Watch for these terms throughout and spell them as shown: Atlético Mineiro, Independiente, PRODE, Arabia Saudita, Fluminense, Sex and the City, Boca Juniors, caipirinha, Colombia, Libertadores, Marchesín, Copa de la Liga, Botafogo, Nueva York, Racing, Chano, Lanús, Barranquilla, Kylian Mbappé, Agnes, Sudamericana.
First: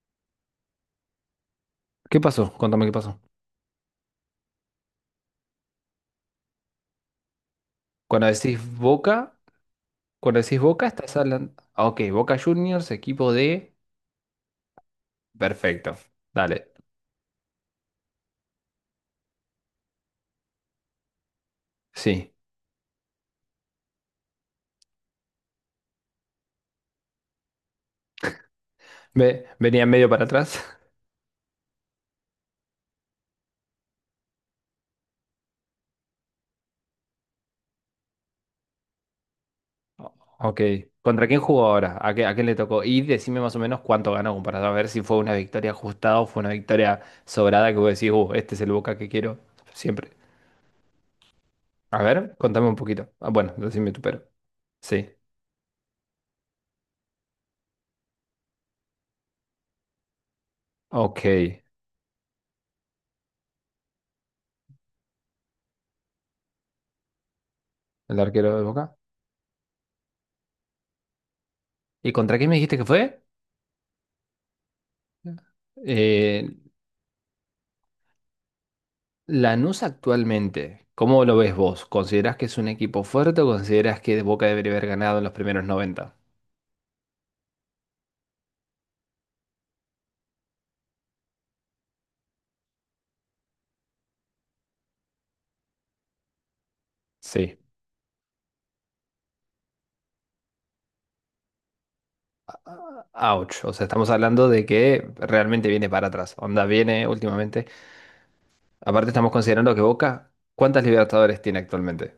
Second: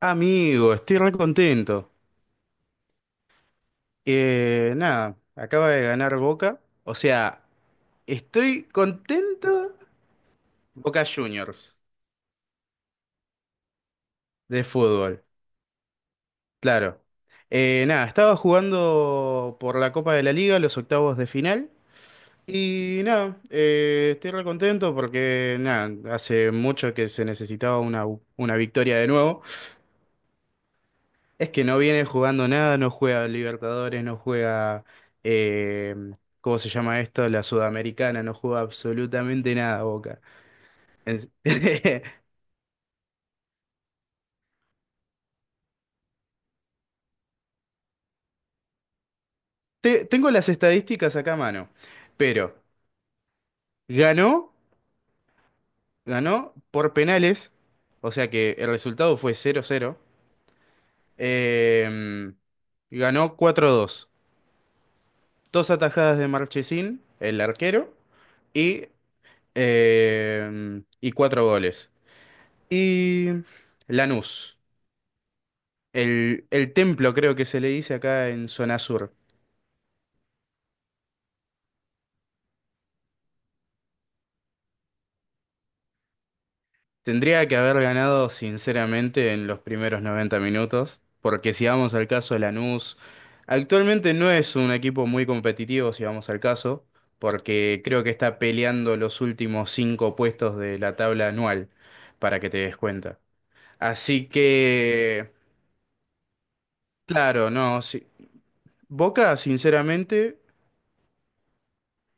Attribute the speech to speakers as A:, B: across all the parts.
A: Amigo, estoy re contento.
B: ¿Qué pasó? Contame qué pasó.
A: Nada, acaba de ganar Boca. O sea,
B: Cuando decís
A: estoy
B: Boca,
A: contento.
B: cuando decís Boca,
A: Boca
B: estás hablando.
A: Juniors
B: Ah, Ok, Boca Juniors, equipo de.
A: de fútbol,
B: Perfecto. Dale.
A: claro. Nada, estaba jugando por la Copa de la Liga, los octavos de final.
B: Sí.
A: Y nada, estoy re contento porque nada, hace mucho que se necesitaba una victoria de nuevo.
B: Venía medio para atrás.
A: Es que no viene jugando nada, no juega Libertadores, no juega, eh, ¿cómo se llama esto? La Sudamericana, no juega absolutamente nada, Boca.
B: Ok. ¿Contra
A: En-
B: quién jugó ahora? ¿A qué, a quién le tocó? Y decime más o menos cuánto ganó para saber si fue una victoria ajustada o fue una victoria sobrada que vos decís, este es el Boca que quiero siempre.
A: Tengo las estadísticas acá a mano,
B: A ver,
A: pero
B: contame un poquito. Ah, bueno, decime tú, pero.
A: ganó,
B: Sí.
A: ganó por penales, o sea que el resultado fue 0-0.
B: Ok. El
A: eh, ganó 4-2, dos dos atajadas de Marchesín, el arquero,
B: arquero de
A: y,
B: Boca.
A: y cuatro goles.
B: ¿Y contra quién me dijiste que fue?
A: Y Lanús. El,
B: Eh,
A: el templo creo que se le dice acá en zona sur.
B: Lanús actualmente, ¿cómo lo ves vos? ¿Considerás que es un equipo fuerte o considerás que Boca debería haber ganado en los primeros 90?
A: Tendría que haber ganado sinceramente en los primeros 90 minutos, porque si vamos al caso de Lanús, actualmente no es un equipo muy competitivo si vamos al caso,
B: Sí.
A: porque creo que está peleando los últimos cinco puestos de la tabla anual, para que te des cuenta.
B: Ouch, o sea, estamos
A: Así
B: hablando de que
A: que,
B: realmente viene para atrás. Onda viene
A: claro,
B: últimamente.
A: no, sí.
B: Aparte estamos
A: Boca
B: considerando que Boca,
A: sinceramente,
B: ¿cuántas Libertadores tiene actualmente?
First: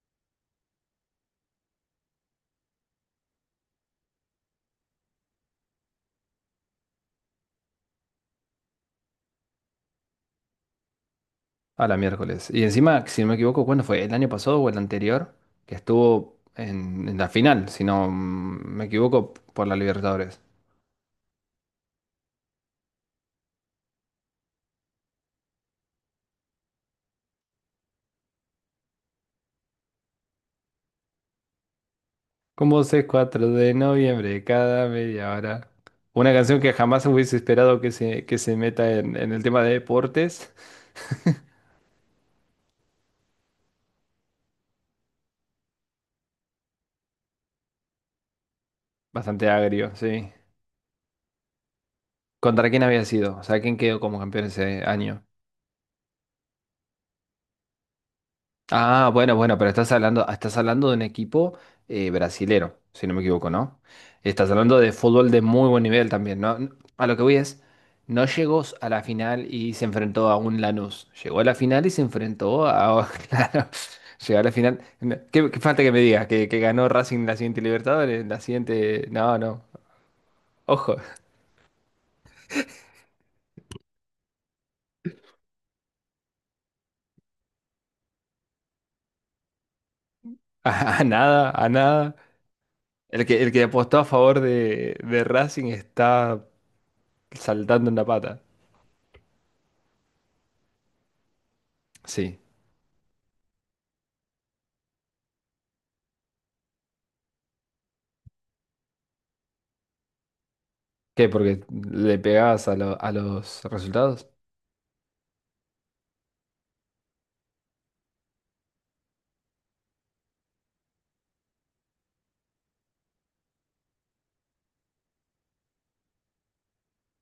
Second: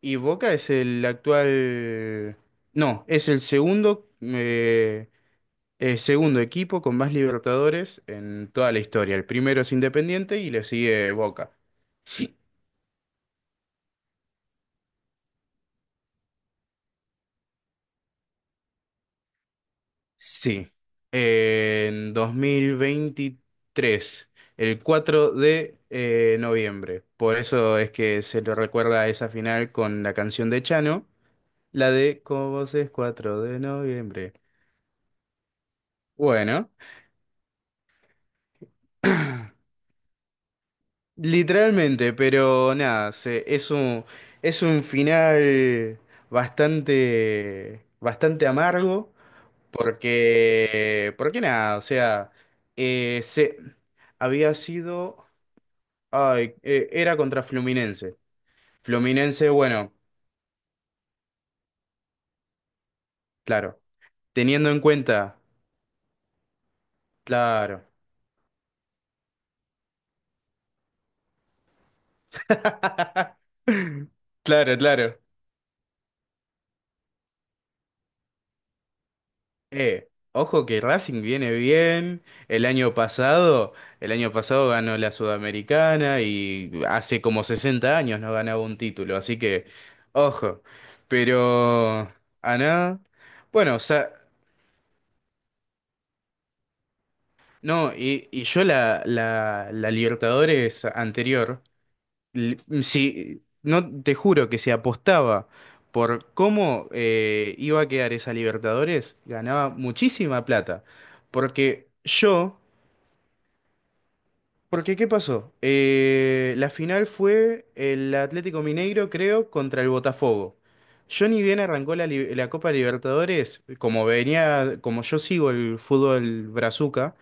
A: y Boca es el actual. No, es el segundo. Segundo equipo con más Libertadores en toda la historia. El primero es Independiente y le sigue Boca.
B: A la miércoles. Y encima, si no me equivoco, ¿cuándo fue? ¿El año pasado o el anterior? Que estuvo en la final, si no me equivoco, por la Libertadores.
A: Sí. En 2023 el 4 de noviembre. Por eso es que se lo recuerda a esa final con la canción de Chano, la de Con vos
B: Como
A: es
B: sé
A: 4
B: 4
A: de
B: de
A: noviembre.
B: noviembre cada media hora. Una canción
A: Bueno,
B: que jamás hubiese esperado que se meta en el tema de deportes.
A: literalmente, pero nada, es un final bastante, bastante amargo.
B: Bastante agrio, sí.
A: Porque nada, o sea,
B: ¿Contra quién había
A: eh,
B: sido? O
A: se,
B: sea, ¿quién quedó como campeón
A: había
B: ese año?
A: sido, ay, era contra Fluminense.
B: Ah, bueno,
A: Fluminense,
B: bueno, pero
A: bueno,
B: estás hablando de un equipo brasilero, si no me equivoco, ¿no?
A: claro,
B: Estás
A: teniendo
B: hablando
A: en
B: de fútbol
A: cuenta,
B: de muy buen nivel también, ¿no? A lo que voy es,
A: claro,
B: no llegó a la final y se enfrentó a un Lanús. Llegó a la final y se enfrentó a... Claro, llegó a la
A: claro,
B: final. No,
A: claro.
B: ¿qué, qué falta que me digas? Que ganó Racing la siguiente Libertadores? La siguiente... No, no.
A: Ojo que
B: Ojo.
A: Racing viene bien. El año pasado, el año pasado ganó la Sudamericana y hace como 60 años no ganaba un título, así que, ojo.
B: A, a nada, a
A: Pero,
B: nada.
A: a nada.
B: El que
A: Bueno, o
B: apostó a
A: sea.
B: favor de Racing está saltando
A: No,
B: en la
A: y,
B: pata.
A: y yo la Libertadores anterior,
B: Sí.
A: l- si, no te juro que se apostaba por cómo iba a quedar esa Libertadores, ganaba muchísima plata.
B: ¿Qué? ¿Porque
A: Porque
B: le
A: yo,
B: pegabas a, a los resultados?
A: porque ¿qué pasó? La final fue el Atlético Mineiro, creo, contra el Botafogo. Yo ni bien arrancó la Copa Libertadores, como venía, como yo sigo el fútbol brazuca.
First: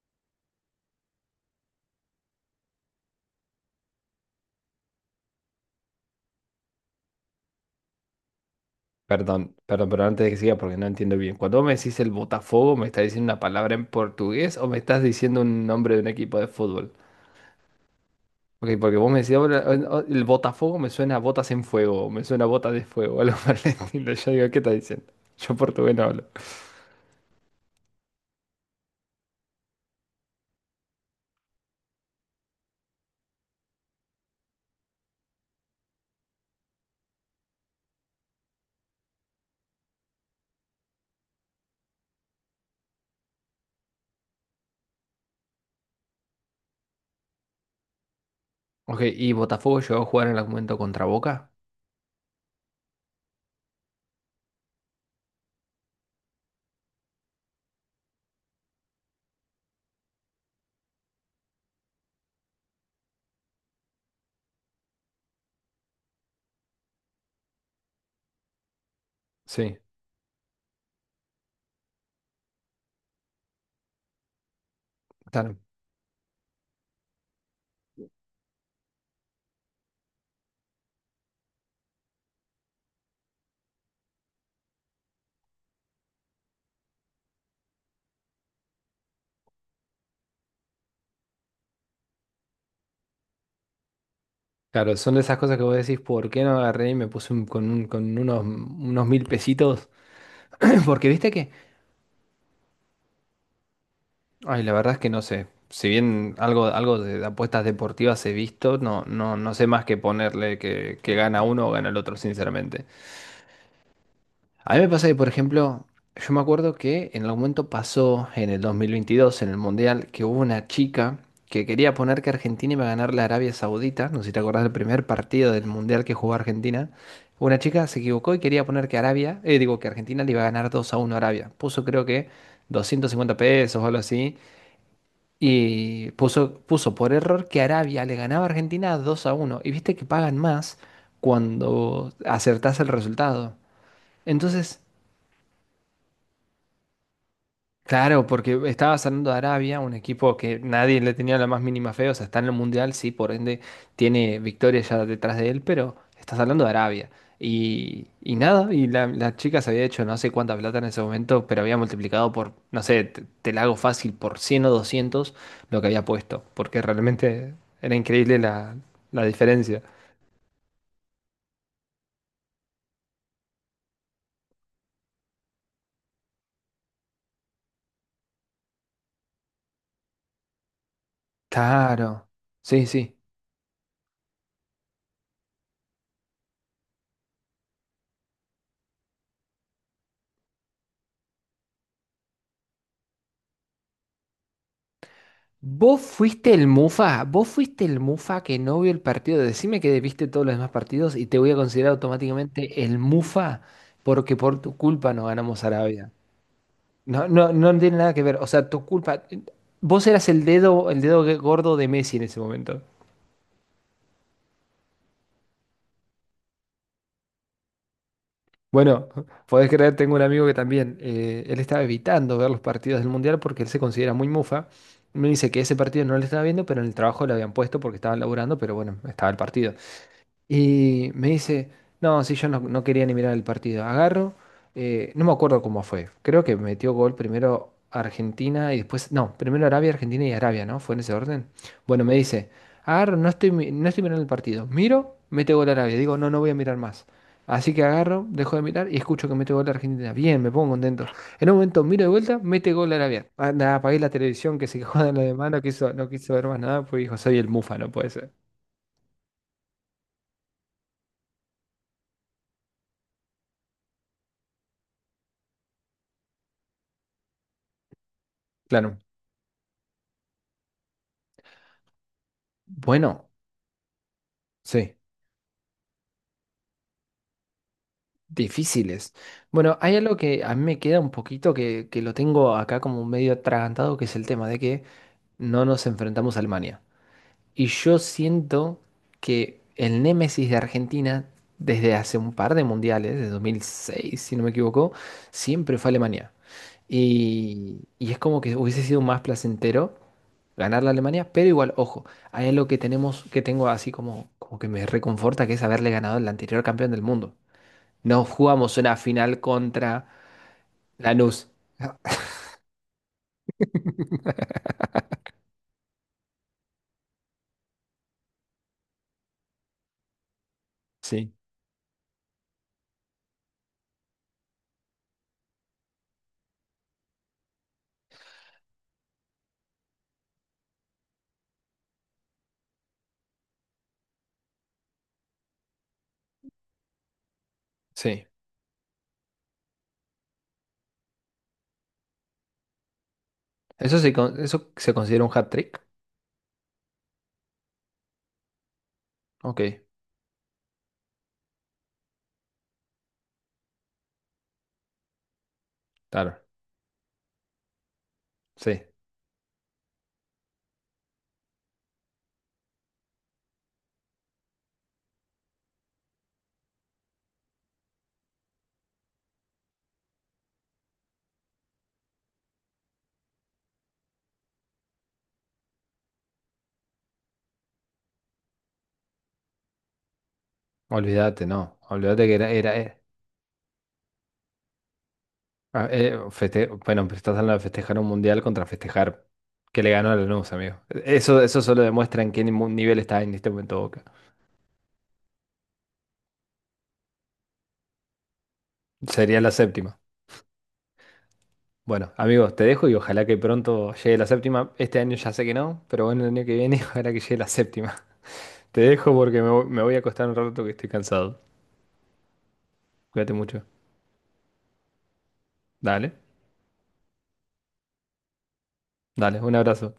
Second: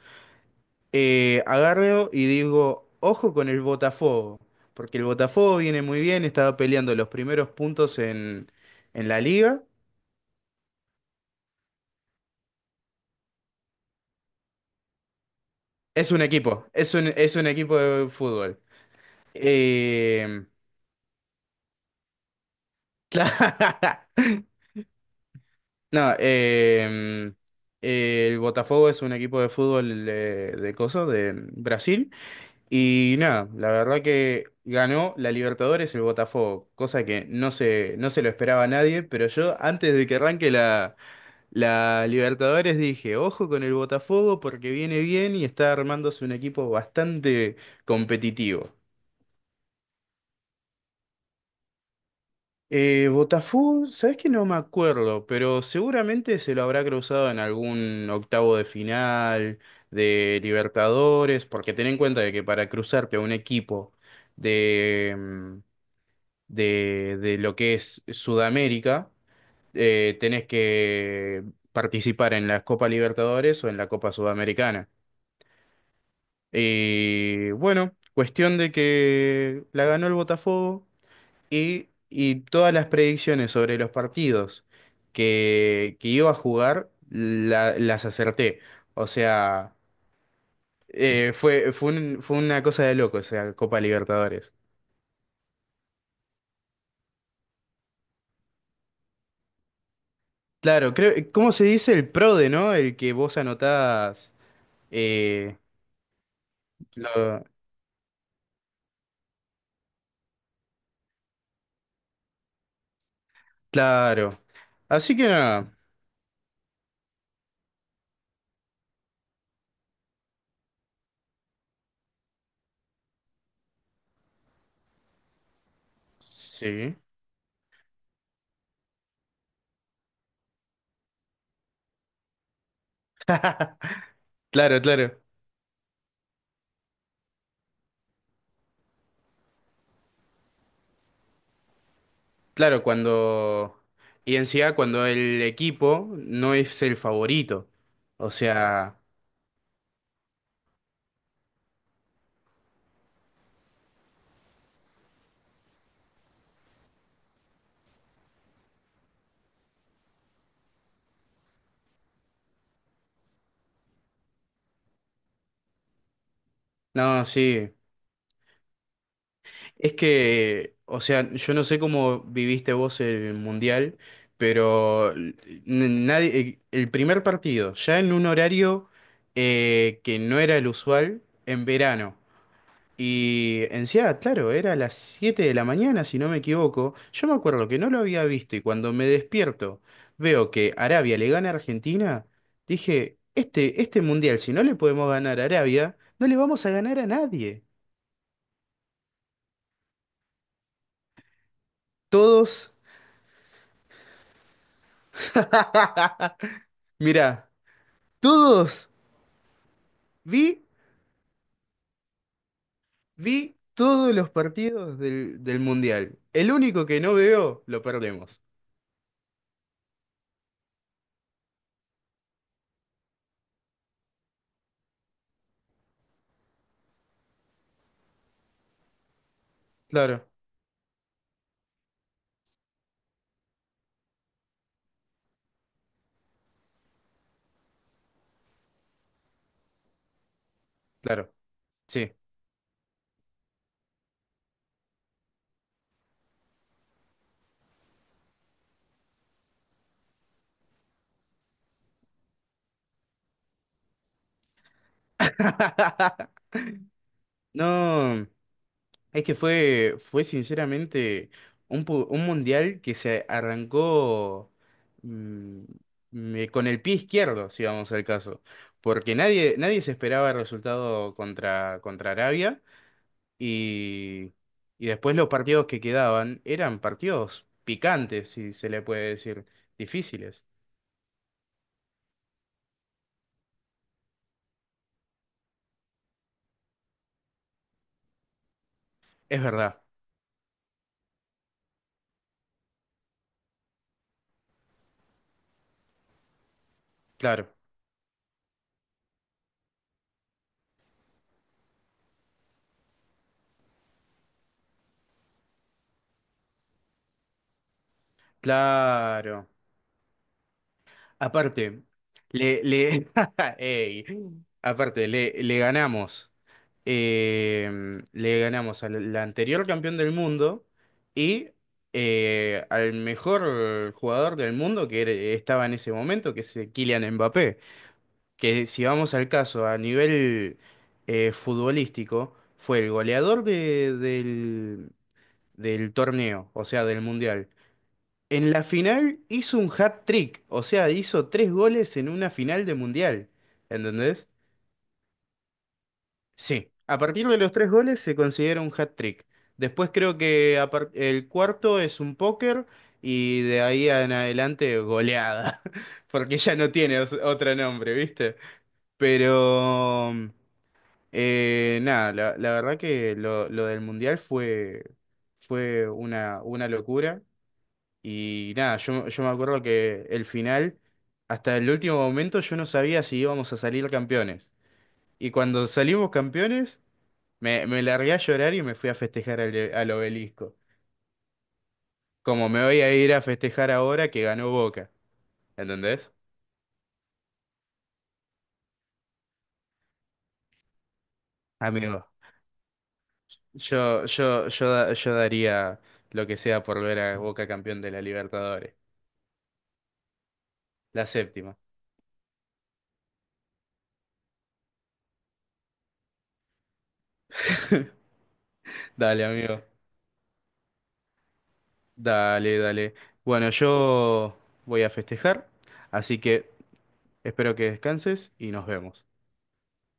A: Agarro y digo, ojo con el Botafogo, porque el Botafogo viene muy bien, estaba peleando los primeros puntos en la
B: Perdón,
A: liga.
B: perdón, pero antes de que siga, porque no entiendo bien. Cuando vos me decís el Botafogo, ¿me estás diciendo una palabra en portugués o me estás diciendo un nombre de un
A: Es un
B: equipo de
A: equipo,
B: fútbol?
A: es un, es un equipo de fútbol.
B: Ok, porque vos me decís: "Ahora, oh, el
A: Eh,
B: Botafogo me suena a botas en fuego, o me suena a botas de fuego", algo por el
A: cla-
B: estilo. Yo digo, ¿qué estás diciendo? Yo portugués no
A: no,
B: hablo.
A: el Botafogo es un equipo de fútbol de coso, de Brasil. Y nada, la verdad que ganó la Libertadores el Botafogo, cosa que no se lo esperaba a nadie, pero yo antes de que arranque la Libertadores dije, ojo con el Botafogo porque viene bien y está armándose un equipo bastante competitivo.
B: Ok, ¿y Botafogo llegó a jugar en algún momento contra Boca?
A: Botafogo, sabes que no me acuerdo, pero seguramente se lo habrá cruzado en algún octavo de final de Libertadores, porque ten en cuenta de que para cruzarte a un equipo de, mm, de lo que es Sudamérica,
B: Sí,
A: tenés que participar en la Copa Libertadores o en la Copa Sudamericana.
B: claro.
A: Y bueno, cuestión de que la ganó el Botafogo y todas las predicciones sobre los partidos que iba a jugar las acerté. O sea, fue una cosa de loco, o sea, Copa Libertadores.
B: Claro, son de esas cosas que vos decís, ¿por qué no agarré y me puse con unos mil pesitos?
A: Claro,
B: Porque
A: creo,
B: viste que
A: ¿cómo se dice el PRODE, no? El que vos anotás.
B: ay, la verdad es que no sé.
A: eh,
B: Si bien algo, algo de
A: lo-
B: apuestas deportivas he visto, no, no, no sé más que ponerle que gana uno o gana el otro, sinceramente.
A: claro.
B: A mí me pasa que,
A: Así que
B: por
A: nada.
B: ejemplo, yo me acuerdo que en algún momento pasó en el 2022, en el Mundial, que hubo una chica que quería poner que Argentina iba a ganar la Arabia Saudita. No sé si te acordás del primer partido del Mundial que jugó Argentina.
A: Sí.
B: Una chica se equivocó y quería poner que Arabia, digo, que Argentina le iba a ganar 2 a 1 a Arabia. Puso creo que $250 o algo así.
A: Claro, claro.
B: Y puso, puso por error que Arabia le ganaba a Argentina 2-1. Y viste que pagan más cuando acertás
A: Claro,
B: el resultado.
A: cuando. Y en sí encima
B: Entonces,
A: cuando el equipo no es el favorito.
B: claro,
A: O
B: porque estaba
A: sea,
B: saliendo de Arabia, un equipo que nadie le tenía la más mínima fe, o sea, está en el Mundial, sí, por ende tiene victorias ya detrás de él, pero estás hablando de Arabia. Y nada, y la chica se había hecho no sé cuánta plata en ese momento, pero había multiplicado por, no sé, te la hago fácil, por 100 o 200 lo que había puesto, porque
A: no,
B: realmente
A: sí.
B: era increíble la diferencia.
A: Es que, o sea, yo no sé cómo viviste vos el mundial, pero nadie, el primer partido, ya en un horario que no era el usual, en verano.
B: Claro, sí, sí.
A: Y encima, claro, era a las 7 de la mañana, si no me equivoco. Yo me acuerdo que no lo había visto y cuando me despierto veo que Arabia le gana a Argentina, dije, este mundial, si no le podemos ganar a Arabia,
B: Vos
A: no le
B: fuiste el
A: vamos a ganar a
B: mufa, vos
A: nadie.
B: fuiste el mufa que no vio el partido. Decime que viste todos los demás partidos y te voy a considerar
A: Todos,
B: automáticamente el mufa porque por tu culpa no ganamos Arabia. No,
A: mirá,
B: no, no tiene nada que ver. O sea, tu
A: todos,
B: culpa. Vos eras
A: vi,
B: el dedo gordo de Messi en ese momento.
A: vi todos los partidos del mundial. El único que no veo, lo perdemos.
B: Bueno, podés creer, tengo un amigo que también, él estaba evitando ver los partidos del Mundial porque él se considera muy mufa. Me dice que ese partido no lo estaba viendo, pero en el trabajo lo habían puesto porque estaban laburando, pero bueno, estaba el partido.
A: Claro,
B: Y me dice, no, sí, yo no quería ni mirar el partido. Agarro, no me acuerdo cómo fue. Creo que metió gol primero Argentina y después, no, primero Arabia, Argentina y Arabia, ¿no? Fue en ese
A: claro,
B: orden. Bueno,
A: sí.
B: me dice, agarro, no estoy, no estoy mirando el partido. Miro, mete gol Arabia. Digo, no, no voy a mirar más. Así que agarro, dejo de mirar y escucho que mete gol Argentina. Bien, me pongo contento. En un momento miro de vuelta, mete gol Arabia. Ah, nada, apagué la televisión, que se quejó de lo demás, no quiso, no quiso ver más nada, pues dijo, soy el Mufa, no puede
A: No.
B: ser.
A: Es que fue sinceramente un mundial que se arrancó mm, con el pie izquierdo, si vamos al caso,
B: Claro.
A: porque nadie se esperaba el resultado contra Arabia
B: Bueno,
A: y, y
B: sí.
A: después los partidos que quedaban eran partidos picantes, si se le puede
B: Difíciles.
A: decir,
B: Bueno, hay algo que
A: difíciles.
B: a mí me queda un poquito que lo tengo acá como medio atragantado, que es el tema de que no nos enfrentamos a Alemania. Y yo siento
A: Es
B: que
A: verdad,
B: el némesis de Argentina, desde hace un par de mundiales, de 2006, si no me equivoco, siempre fue Alemania.
A: claro,
B: Y es como que hubiese sido más placentero ganar la Alemania, pero igual, ojo, hay algo que tenemos, que tengo así como, como que me reconforta, que es haberle ganado al anterior campeón del mundo. No jugamos una final
A: claro.
B: contra Lanús.
A: Aparte, le, le, ey, aparte, le ganamos. eh, le ganamos la anterior campeón del mundo
B: Sí,
A: y al mejor jugador del mundo que estaba en ese momento, que es Kylian Mbappé, que si vamos al caso a nivel futbolístico, fue el goleador del torneo, o sea, del mundial.
B: sí.
A: En la final hizo un hat-trick, o sea, hizo tres goles en una final de mundial,
B: ¿Eso se,
A: ¿entendés?
B: eso se considera un hat-trick?
A: Sí, a partir de los tres goles se considera un hat-trick.
B: Ok,
A: Después creo que el cuarto es un póker y de ahí en adelante goleada, porque
B: claro.
A: ya no tiene otro nombre, ¿viste?
B: Sí.
A: Pero nada, la verdad que lo del mundial fue una locura y nada, yo me acuerdo que el final, hasta el último momento yo no sabía si íbamos a salir campeones. Y cuando salimos campeones. Me largué a llorar y me fui a festejar al obelisco.
B: Olvídate, no. Olvídate que
A: Como
B: era...
A: me
B: era
A: voy a ir a festejar ahora que ganó Boca.
B: ah,
A: ¿Entendés?
B: bueno, pues estás hablando de festejar un mundial contra festejar que le ganó a Lanús, amigo. Eso solo
A: Amigo,
B: demuestra en qué nivel está en este momento Boca.
A: yo daría lo que sea por ver a Boca campeón de la Libertadores.
B: Sería la séptima.
A: La séptima.
B: Bueno, amigos, te dejo y ojalá que pronto llegue la séptima. Este año ya sé que no, pero bueno, el año que viene ojalá que llegue la séptima. Te dejo
A: Dale,
B: porque me,
A: amigo.
B: me voy a acostar un rato que estoy cansado.
A: Dale, dale.
B: Cuídate
A: Bueno,
B: mucho.
A: yo voy a festejar,
B: Dale,
A: así que espero que descanses y nos vemos.
B: dale, un abrazo.